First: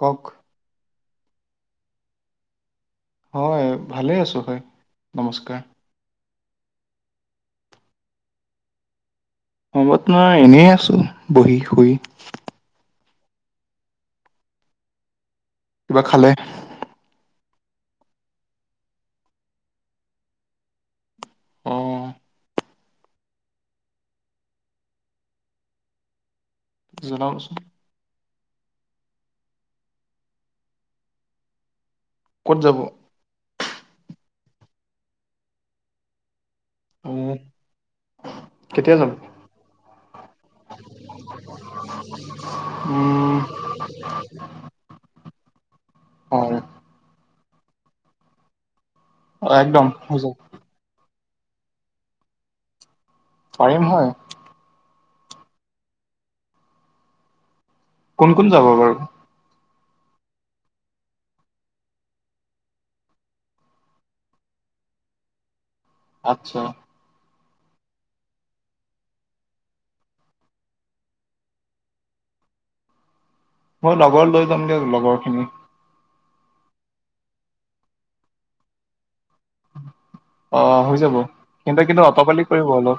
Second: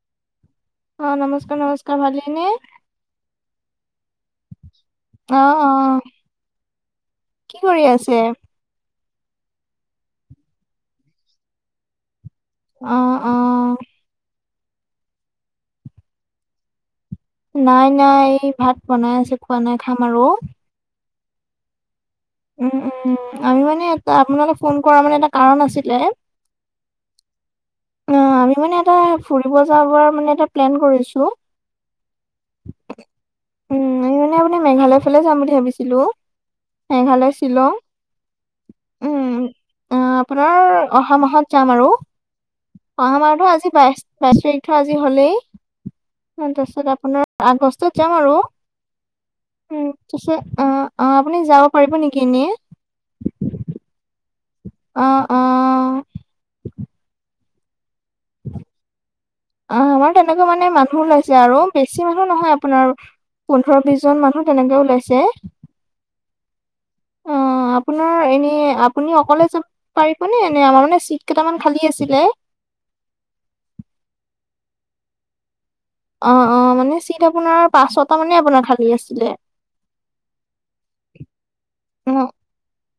কওক। অ', নমস্কাৰ, নমস্কাৰ ভাল নে? হয় ভালে আছোঁ হয়। নমস্কাৰ অ', অ', কি কৰি আছে? মই এনেই আছোঁ বহি শুই। অ', অ'। কিবা খালে? নাই, নাই এই ভাত বনাই আছে খোৱা নাই খাম আৰু। অ উম, উম, আমি মানে এটা আপোনালে ফোন কৰা মানে এটা কাৰণ আছিলে। জনাওক চোন। অ', আমি মানে এটা ফুৰিব যাব মানে এটা প্লেন কৰিছো। ক'ত যাব? উম এনে মানে অলপমান মেঘালয়ৰ ফালে যাম বুলি ভাবিছিলোঁ। মেঘালয়, উম শ্বিলং। কেতিয়া যাব উম, আপোনাৰ অহা মাহত যাম আৰু। অহা উম মাহৰ আজি বাইশ, বাইশ তাৰিখটো আজি হ'লেই তাৰ হয় পিছত আপোনাৰ আগষ্টত যাম আৰু একদম উম হৈ যাব আহ অ', আপুনি যাব পাৰিব নেকি এনেই। পাৰিম হয়। অ', অ'। কোন, কোন যাব বাৰু? আহ আমাৰ তেনেকে মানে মানুহ ওলাইছে আৰু বেছি মানুহ নহয় আপোনাৰ পোন্ধৰ বিশজন মানুহ তেনেকে ওলাইছে। আচ্ছা। অ'। অ', আপোনাৰ এনে আপুনি অকলে যাব পাৰিবনে এনে আমাৰ মানে চিট কেইটামান খালী আছিলে। মই লগৰ লৈ যাম দিয় লগৰ খিনি। অ', অ', মানে চিট আপোনাৰ পাঁচ ছটা মানে আপোনাৰ খালী আছিলে। অ', হৈ যাব কিন্তু, কিন্তু অ', অটপালি কৰিব অলপ।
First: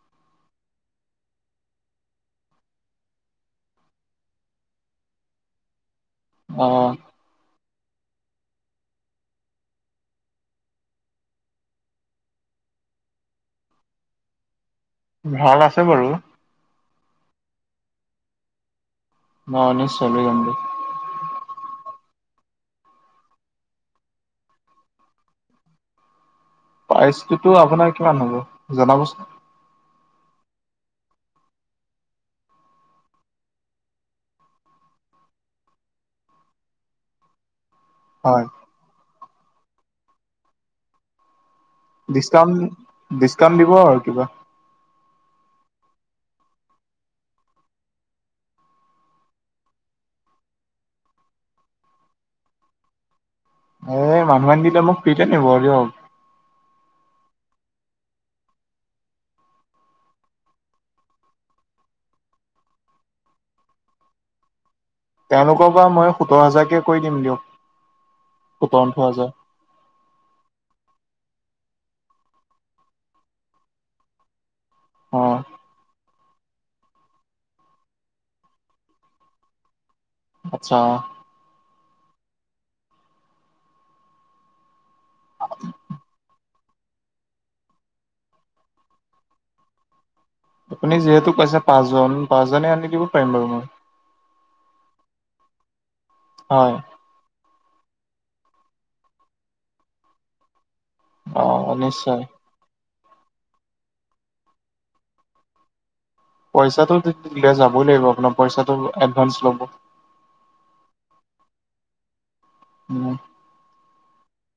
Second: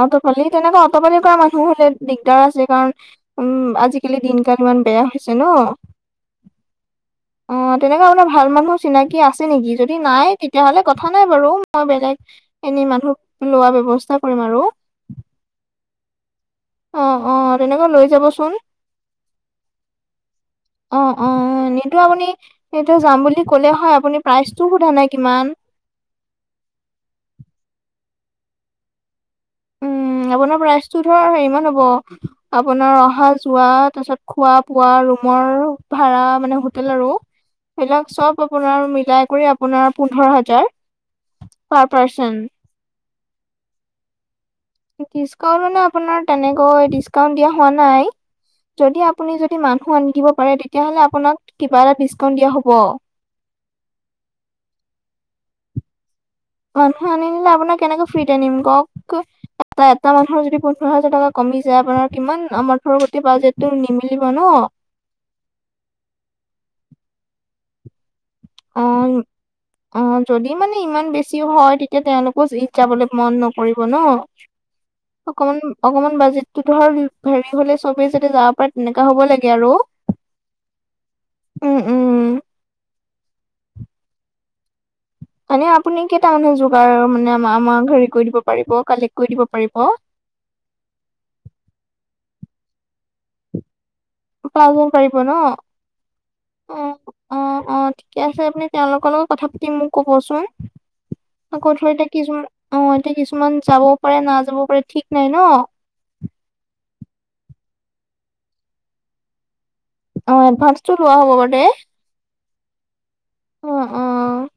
অটপালি তেনেকুৱা অটপালি কৰা মানুহ হ'লে দিগদাৰ আছে কাৰণ উম আজিকালি দিনকাল ইমান বেয়া হৈছে ন। অ'। অ', তেনেকুৱা মানে ভাল মানুহ চিনাকি আছে নেকি যদি নাই তেতিয়াহ'লে কথা নাই বাৰু মই বেলেগ এনেই মানুহ লোৱাৰ ব্যৱস্থা কৰিম আৰু। ভাল আছে বাৰু। অ', অ' তেনেকুৱা লৈ যাবচোন। অ', নি [unintelligible] গী অ', অ' এনেইটো আপুনি এইটো যাম বুলি ক'লে হয় আপুনি প্ৰাইজটো সোধা নাই কিমান? প্ৰাইজটোতো আপোনাৰ কিমান হ'ব জনাবচোন? উম, আপোনাৰ প্ৰাইজটো ধৰক হেৰী মান হ'ব আপোনাৰ অহা-যোৱা তাৰ পাছত খোৱা-বোৱা ৰুমৰ ভাড়া মানে হোটেল আৰু সেইবিলাক চব হয় আপোনাৰ মিলাই কৰি আপোনাৰ পোন্ধৰ হাজাৰ। পাৰ পাৰ্চন ডিছকাউণ্ট, ডিছকাউণ্ট দিব আৰু কিবা। ডিছকাউণ্ট মানে আপোনাৰ তেনেকৈ ডিছকাউণ্ট দিয়া হোৱা নাই। যদি আপুনি যদি মানু্হ আনি দিব পাৰে, তেতিয়াহ'লে আপোনাক কিবা এটা ডিছকাউণ্ট দিয়া হব আৰু। এই মানুহ আনি দিলে মোক ফ্ৰীটে নিব আৰু দিয়ক। মানুহে আনি নিদিলে আপোনাক কেনেকে ফ্ৰীতে নিম কওক? এটা, এটা মানুহৰ যদি পোন্ধৰ হাজাৰ টকা কমি যায় আপোনাৰ কিমান আমাৰ টো গোটেই বাজেটটো নিমিলিব ন! তেওঁলোকৰ পৰা মই সোতৰ হাজাৰকে কৰি দিম দিয়ক। সোতৰ-ওঠৰ অ' হাজাৰ! অ', যদি মানে ইমান বেছিও হয় তেতিয়া তেওঁলোকো ঈদ যাবলৈ মন নকৰিব ন! অ অকমান, অকমান বাজে তটো [unintelligible] ধৰ হেৰি হ'লে চবেই যদি যাতে যাব পাৰে তেনেকুৱা হ'ব লাগে আৰু। আচ্ছা! উম, উম। মানে আপুনি কেইটা মানুহ যোগাৰ মানে আ আমাৰ হেৰি কৰি দিব পাৰিব কালেক্ কৰি দিব পাৰিব? আপুনি যিহেতু কৈছে পাঁচজন, পাঁচজনে আনি দিব পাৰিম বাৰু মই। [unintelligible] হয়। অ', অ', অ', ঠিকে আছে। আপুনি তেওঁলোকৰ লগত কথা পাতি মোক ক'বচোন। আকৌ অ ধৰ এতিয়া নিশ্চয় কিছুমান অ', এতিয়া কিছুমান যাবও পাৰে নাযাব পাৰে, ঠিক নাই ন! পইচাটো দিলে যাবই লাগিব আপোনাৰ পইচাটো এডভান্স ল'ব। অ' এডভান্সটো লোৱা হ'ব বাৰু দেই! উম। অ', অ'।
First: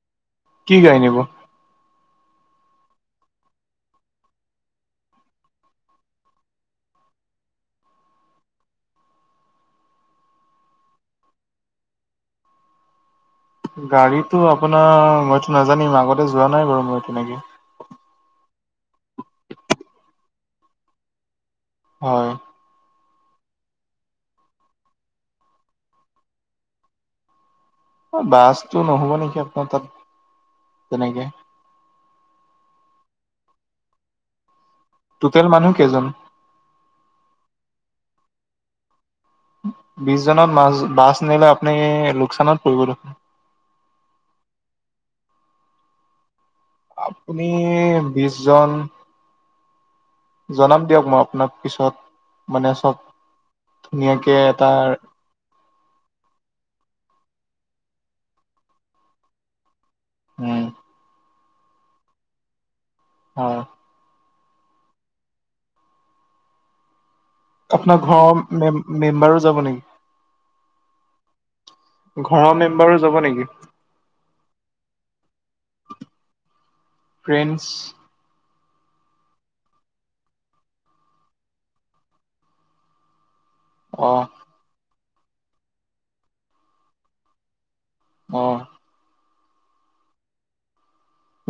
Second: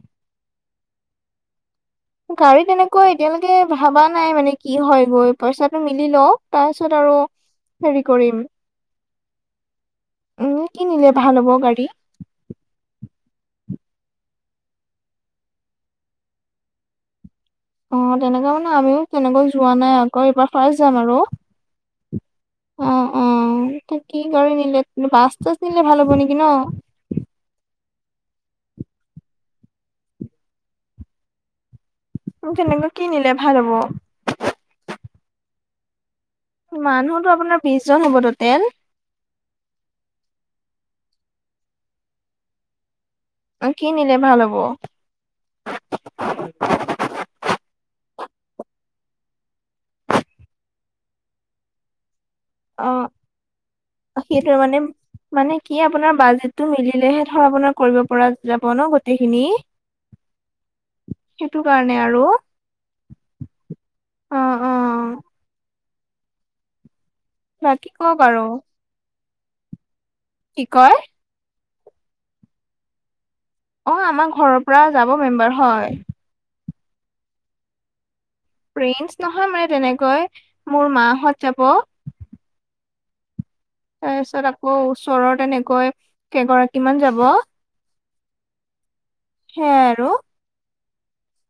কি গাড়ী নিব? গাড়ী তেনেকুৱা এতিয়ালৈকে ভবা নাই মানে কি হয় গৈ, পইচাটো মিলি লওক তাৰ পিছত আৰু হেৰি কৰিম উম, কি নিলে ভাল হ'ব গাড়ী? গাড়ীটো আপোনাৰ মইতো নাজানিম আগতে যোৱা নাই বাৰু মই তেনেকে। অ', তেনেকৈ মানে আমিও তেনেকৈ যোৱা নাই আকৌ এইবাৰ ফাৰ্ষ্ট যাম আৰু। হয়। অ', অ', তে কি গাড়ী নিলে বাছ- তাছ নিলে ভাল হ'ব নেকি ন! বাছতো নহ'ব নেকি আপোনাৰ তাত তেনেকে! তেনেকৈ কি নিলে ভাল হ'ব? টোটেল মানুহ কেইজন? মানুহতো আপোনাৰ বিশজন হ'ব টোটেল। বিশ জনত বাছ, বাছ নিলে আপুনি লোকচানত পৰিব দেখোন! অ', কি নিলে ভাল হ'ব! আপুনি বিশ জন জনাম দিয়ক মই আপোনাক পিছত মানে অ চব ধুনীয়াকে সেইটোৱে মানে এটাৰ মানে কি আপোনাৰ বাজেটটো মিলিলেহে ধৰক আপোনাৰ কৰিব পৰা যাব ন গোটেইখিনি [inaudible] উম, সেইটো কাৰণে আৰু! হয়, অ অ বাকী আপোনাৰ কওক ঘৰৰ আৰু মেম মেম্বাৰো যাব নেকি! কি কয়? ঘৰৰ মেম্বাৰো যাব নেকি! অ, আমাৰ ঘৰৰ পৰা যাব মেম্বাৰ হয়। ফ্ৰেণ্ডছ! ফ্ৰেণ্ডছ নহয় মানে তেনেকৈ মোৰ মা হঁত যাব। তাৰ অঁ পিছত আকৌ ওচৰৰ তেনেকৈ কেইগৰাকী মান যাব। অ, হেয়াই আৰু।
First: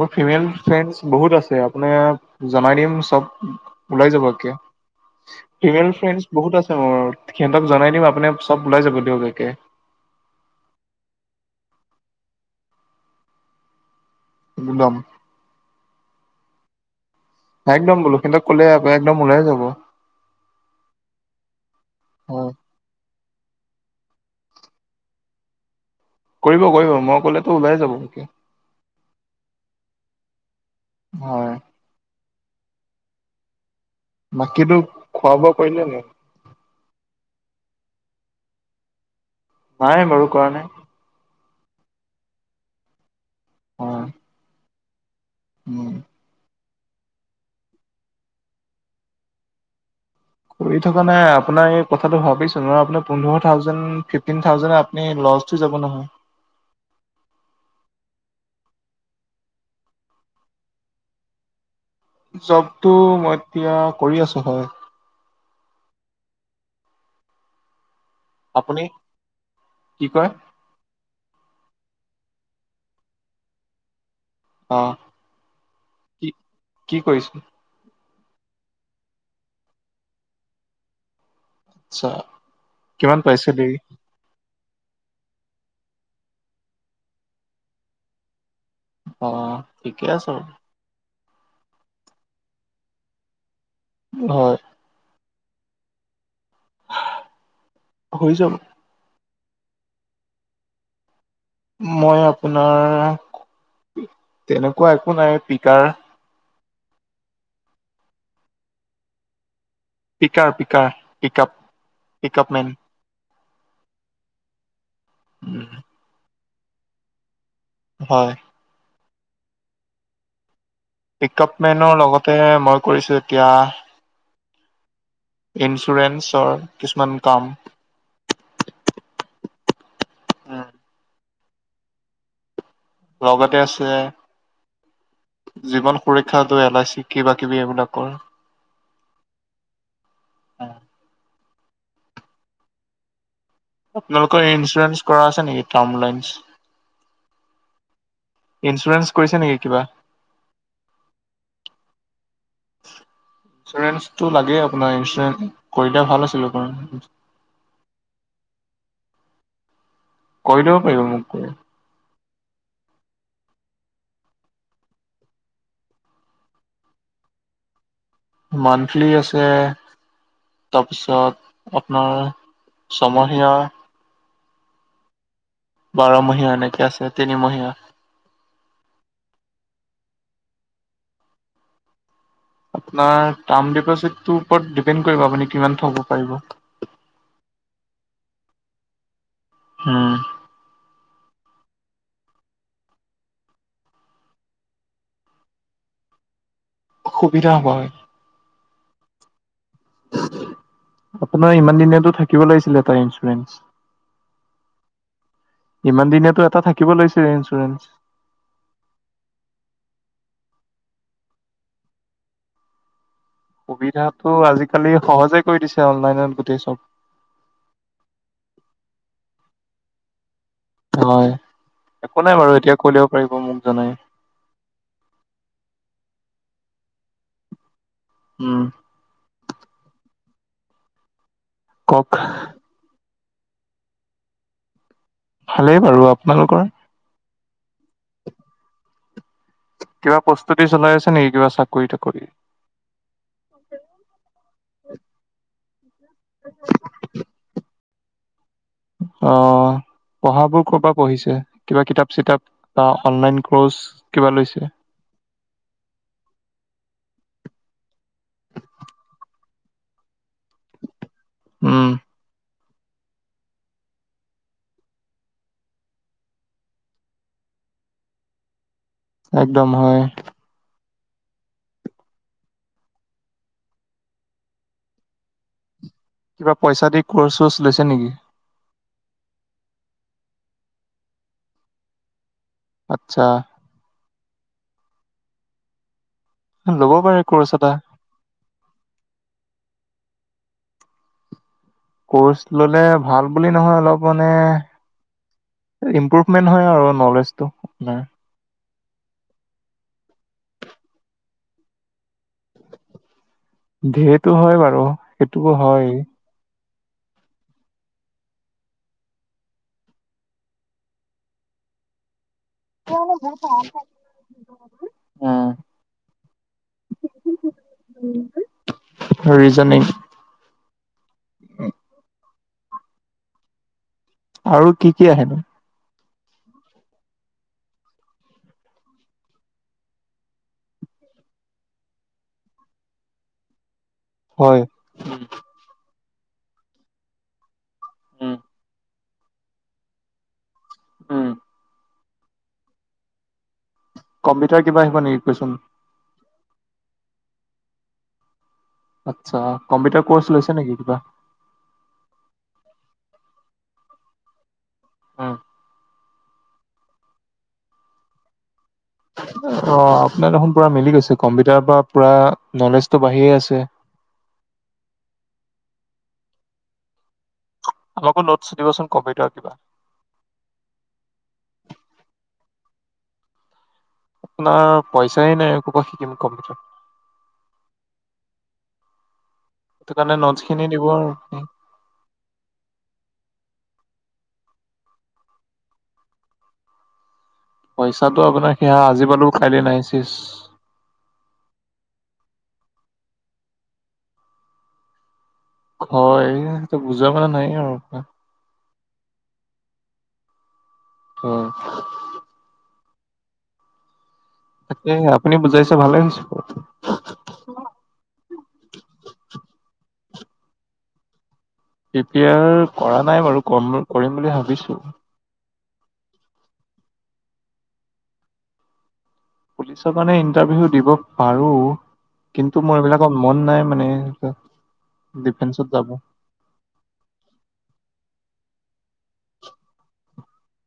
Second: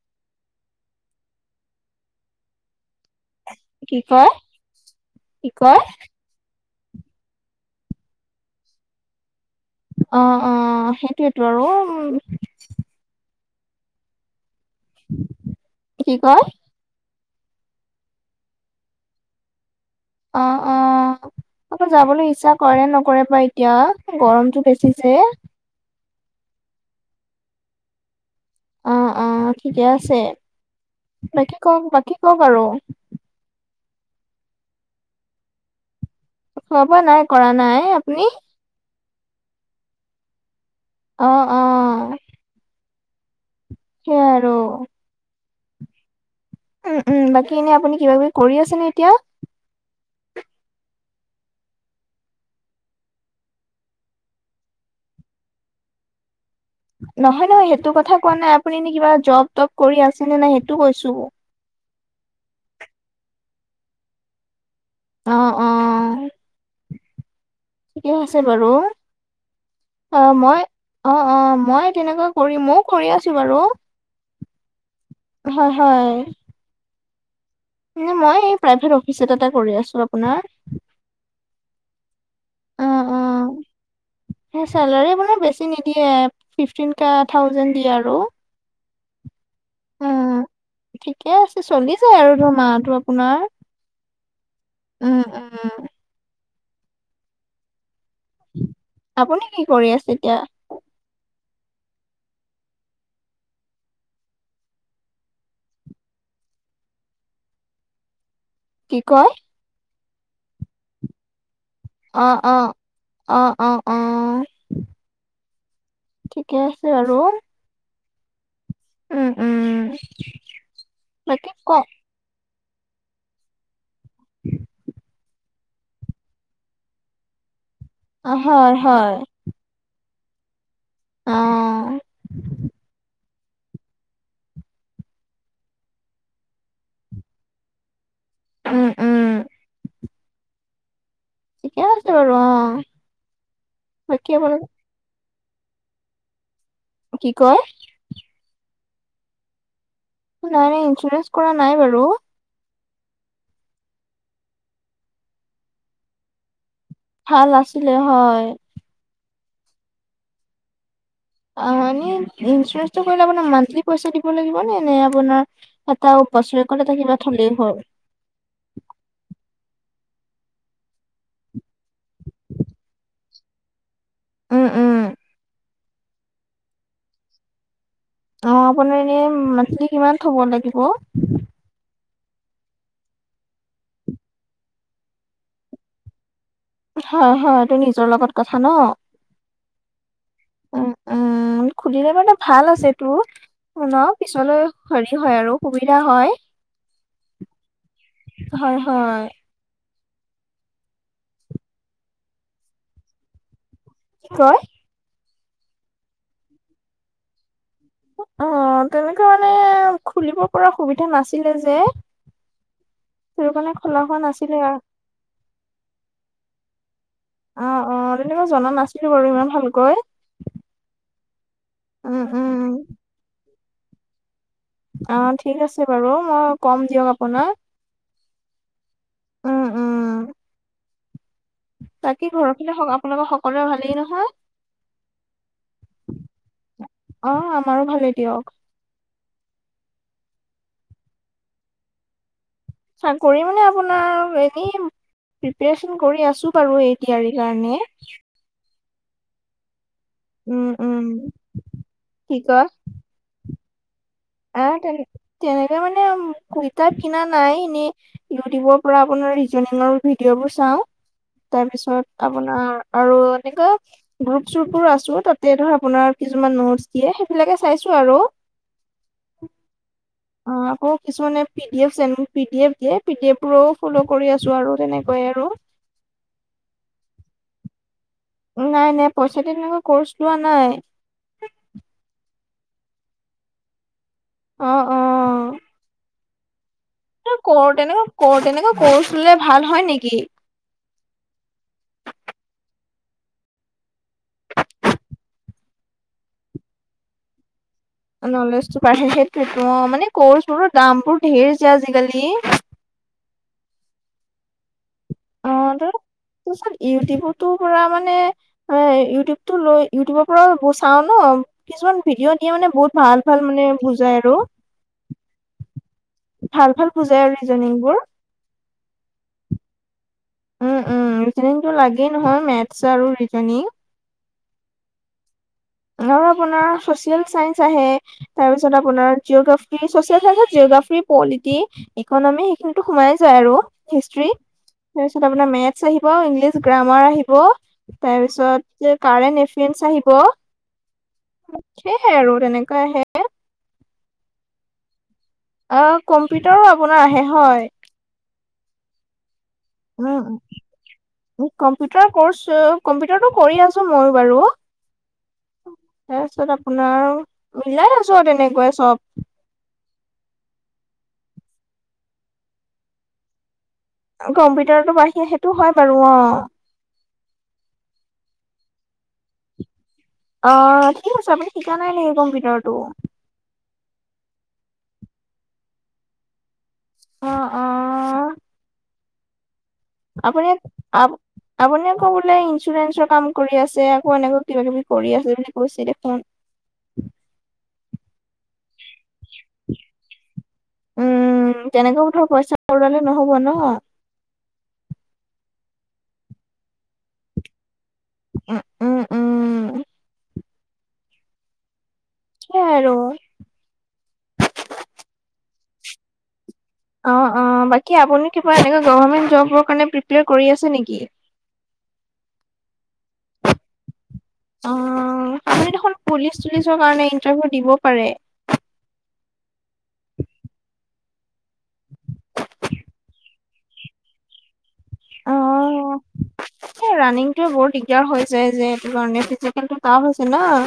মোৰ ফিমেল ফ্ৰেণ্ডছ বহুত আছে আপোনাৰ জনাই দিম চব কি ওলাই যাব কয় একে কি কয় ফিমেল ফ্ৰেণ্ডছ বহুত আছে মোৰ সিহঁতক জনাই দিম আপুনি চব ওলাই যাব দিয়ক একে। অ', অ' সেইটোৱেটো আৰু উম। উমদম। কি কয়? একদম বোলো সিহঁতক কলে একদম ওলাই যাব। অ', অ' আকৌ যাবলৈ ইচ্ছা কৰে নকৰে বা এ এতিয়া গৰমটো বেছি যে। কৰিব, কৰিব মই ক'লেতো ওলাই যাব একে। অ', অ' ঠিকে আছে, হয়। বাকী কওক, বাকী কওক আৰু। মাকিতো খোৱা-বোৱা কৰিলেনে নে? খোৱা-বোৱা নাই কৰা, নাই আপুনি? নাই মৰো কৰা নাই। অ', অ'। অ', সেইয়াই আৰু। উম। উম, উম, বাকী এনে আপুনি কিবা কিবি কৰি আছেনে এতিয়া? কৰি থকা নাই আপোনাৰ এই কথাটো ভাবিছো ন। আপোনাৰ পোন্ধৰ থাউজেণ্ড, ফিফটিন থাউজনে আপ নে লজ্জ হৈ যাব নহয়। নহয়, নহয় সেইটো কথা কোৱা নাই। আপুনি এনে কিবা জব তব কৰি আছে নে নাই সেইটো কৈছো। জবটো মই এতিয়া কৰি আছো হয়। অ', অ'। ঠিকে আছে বাৰু আপুনি কি কয় অ' মই অ', অ' মই তেনেকুৱা কৰিম। ময়ও কৰি আছো বাৰু। অ'। হয়, হয়। কি কি কৰিছোন? মই এই প্ৰাইভেট অফিচ এটাতে কৰি আছো আপোনাৰ। আচ্ছা, কিমান পাইছে দেই। চেলাৰি আপোনাৰ বেছি নিদিয়ে ফিফটিন কা থাউজন দিয়ে আৰু। অ', ঠিকে আছে। উম, ঠিকে আছে, চলি যায় আৰু ধৰ মাহটো আপোনাৰ। হয়। উম, উম। হৈ যাব। আপুনি কি কৰি আছে, এতিয়া? মই আপোনাৰ, তেনেকুৱা একো নাই পিকাৰ। কি কয়? পিকাৰ, পিকাৰ, পিকাপ। অ', অ', অ', অ', অ'। [inaudible] ঠিকে আছে, বাৰু। হয়। উম, উম। বাকী পিকাপ কওক মেনৰ লগতে, মই কৰিছোঁ এতিয়া ইঞ্চুৰেঞ্চৰ কিছুমান কাম। অ', হয়, হয়। উম। অ'। লগতে আছে জীৱন সুৰক্ষা উদয়, এলাই চি কিবা-কিবি এইবিলাকৰ। উম। উম, ঠিকে আছে বাৰু, অ'। বাকী আপোনালোকৰ আপোনাৰ ইঞ্চুৰেঞ্চ কৰা আছে নেকি? টাৰ্ম লাইনছ? কি কয়? ইঞ্চুৰেঞ্চ কৰিছে নেকি কিবা? অ, নাই, নাই, ইঞ্চুৰেঞ্চ কৰা নাই বাৰু। ইঞ্চুৰেঞ্চটো লাগেই আপোনাৰ, ইঞ্চুৰেঞ্চ কৰিলে ভাল আছিলে বাৰু। ভাল আছিলে, হয়। কৰি দিব পাৰিব, মোক কৈ। অ', এনে ইঞ্চুৰেঞ্চটো কৰিলে আপোনাৰ মান্থলী পইচা দিব লাগিব নে, নে আপোনাৰ এটা বছৰেকত এটা থ'লেই হ'ল? মান্থলী আছে, তাৰপিছত আপোনাৰ চময় [unintelligible] উম, উম। বাৰমহীয়া এনেকে আছে, তিনিমহীয়া। অ', আপোনাৰ এনে মান্থলী কিমান থ'ব লাগিব? আপোনাৰ টাৰ্ম ডিপ'জিটতো ওপৰত ডিপেণ্ড কৰিব, আপুনি কিমান থ'ব পাৰিব। হয়, হয়। এইটো নিজৰ লগত কথা ন! উম। উ, উম। খুলিলে মানে ভাল আছে, এইটো ন! পিছলৈ হেৰি হয় আৰু সুবিধা হয়। সুবিধা হ'ব, হয়। হয়, হয়। আপোনাৰ ইমানদিনেতো থাকিব লাগিছিলে, এটা ইঞ্চুৰেঞ্চ। কি কয়? ইমান দিনেতো এটা থাকিব লাগিছিলে ইঞ্চুৰেঞ্চ। অ', তেনেকুৱা মানে খুলিব পৰা সুবিধা নাছিলে যে। সেইটো কাৰণে খোলা হোৱা সুবিধাতো নাছিলে আৰু। আজিকালি সহজে কৰি দিছে, অনলাইনত গোটেই চব। অ', অ', তেনেকুৱা জনা নাছিলোঁ বাৰু ইমান ভালকৈ। হয়, একো উম নাই বাৰু উম। এতিয়া কৰি ল'ব পাৰিব মোক জনাই। অ', ঠিক আছে বাৰু, মই কম দিয়ক আপোনাক। উম। উম, উম। কওক বাকী ঘৰৰ পিনে স আপোনালোকৰ সকলোৰে ভালেই নহয়? ভালেই বাৰু, আপোনালোকৰ? অ', আমাৰো ভালেই দিয়ক। কিবা প্ৰস্তুতি চলাই আছে নেকি? কিবা চাকৰি তাকৰি? চাকৰি মানে আপোনাৰ এনেই প্ৰিপেৰেচন কৰি আছোঁ বাৰু, এ ডি আৰ ই কাৰণে। অ', পঢ়াবোৰ উম ক'ৰ পৰা উম। পঢ়িছে? কিবা কিতাপ কি চিতাপ বা অনলাইন কৰ্চ কিবা লৈছে আ', তেন তেনেকে মানে কুইতাপ কিনা নাই এনেই। ইউটিউবৰ পৰা আপোনাৰ ৰিজনিংৰ ভিডিঅ' বোৰ চাওঁ, উম তাৰপিছত আপোনাৰ আৰু এনেকৈ গ্ৰুপ চ্ৰুপবোৰ আছোঁ, তাতে ধৰ আপোনাৰ কিছুমান নোটছ দিয়ে, সেইবিলাকে চাইছোঁ আৰু। একদম হয়। অ', আকৌ কিছুমানে P D F send P D F দিয়ে, পি ডি এফ বোৰো ফল' কৰি আছো আৰু তেনেকুৱাই আৰু। কিবা পইচা দি কৰ্চ চৰ্চ লৈছে নেকি? নাই, নাই, পইচা দি তেনেকুৱা কৰ্চ লোৱা নাই। আট্চা। অ', অ'। ল'ব পাৰে। কৰ্চ এটা কৰ তেনেক কৰ তেনেকুৱা কৰ্ছ ললে ভাল হয় নেকি? কৰ্চ ললে ভাল বুলি নহয়, অলপ মানে এ ইম্প্ৰুভমেন্ট হয় আৰু নলেজটো আপোনাৰ। নলেজটো বাঢ়ে, সেইটোৱেইটো অ', মানে কৰ্চ বোৰৰ দাম বোৰ ধেৰ যে আজিকালি। ধেৰটো হয় বাৰু, সেইটোও অ' ত হয়। তাৰপিছত ইউটিউবতো পৰা মানে মানে ইউটিউবটো লৈ ইউটিউবৰ পৰা ব চাও ন। কিছুমান ভিডিঅ' দিয়ে মানে বহুত ভাল ভাল মানে বুজাই আৰু। ভাল ভাল বুজাই আৰু ৰিজনিংবোৰ ৰিজনিং উম', উম', ৰিজনিং টো লাগেই নহয়, মেথছ আৰু ৰিজনিং। আৰু কি কি আহেনো? আৰু আপোনাৰ ছচিয়েল চাইন্স আহে। তাৰপিছত আপোনাৰ জিঅ'গ্ৰাফি, চচিয়েল চত জিঅগ্ৰাফি পলিটি এইকন আমি সেইখিনিতো সোমাই যায় আৰু, হিষ্ট্ৰী হয়। তাৰপিছ আপোনাৰ মেঠ্চ আহিব আৰু ইংলিছ গ্ৰামাৰ আহিব। তাৰ পিছত কাৰেণ্ট এফেয়াৰ্চ আহিব। উম। সেয়াই আৰু তেনেকুৱা আহে কম্পিটাৰ কিবা আহিব নেকি কুৱেচন? অ কম্পিউটাৰো আপোনাৰ আহে হয় আচ্ছা কম্পিউটাৰ উম, কৰ্চ লৈছে নেকি কিবা? কম্পিউটাৰ কৰ্চ কম্পিউটাৰটো কৰি আছো মইও বাৰু অ তাৰ পিছত আপোনাৰ মলাই আছো আৰু তেনেকুৱাই চব অ আপোনাৰ দেখোন পুৰা মিলি গৈছে কম্পিউটাৰ পৰা পুৰা নলেজতো বাঢ়িয়ে আছে। কম্পিউটাৰতো বাঢ়ি সেইটো হয় বাৰু অ আমাকো নোটছ দিবচোন কম্পিউটাৰ কিবা অ ঠিক আছে আপুনি শিকা নাই নে কম্পিউটাৰটো? আপোনাৰ পইচাই নাই কৰপৰা শিকিম কম্পিউটাৰ। অ অ সেইটো কাৰণে নোটচ আপুনি খিনি দিব আৰু আপুনি আকৌ বোলে ইঞ্চুৰেঞ্চৰ কাম কৰি আছে আকৌ এনেক কিবা কিবি কৰি আছে বুলি কৈছে দেখোন পইচাটো আপোনাৰ সেয়া আজি পালো কাইলৈ নাই চেচ উম তেনেকৈ ধৰ পইচা উৰুৱালে নহ'ব ন হয় সেইটো বুজোৱা মানে নাই আৰু উ উম উম অ সেই আৰু তাকে আপুনি বুজাইছে ভালে হৈছে অঁ অঁ বাকী আপুনি কিবা এনেকুৱা গভমেণ্ট জবৰ কাৰণে প্ৰিপেয়াৰ কৰি আছে নেকি? প্ৰিপয়াৰ কৰা নাই বাৰু কম কৰিম বুলি অ ভাবিছোঁ। আপুনি দেখোন পুলিচ চুলিচৰ কাৰণে ইণ্টাৰভিউ দিব পাৰে। পুলিচৰ কাৰণে ইণ্টাৰভিউ দিব পাৰোঁ - কিন্তু মোৰ এইবিলাকত মন নাই মানে ডিফেন্সত যাব। এই ৰাণিংটো বৰ দিগদাৰ হৈ যায় যে সেইটো কাৰণে কিন্তু টফ হৈছে ন,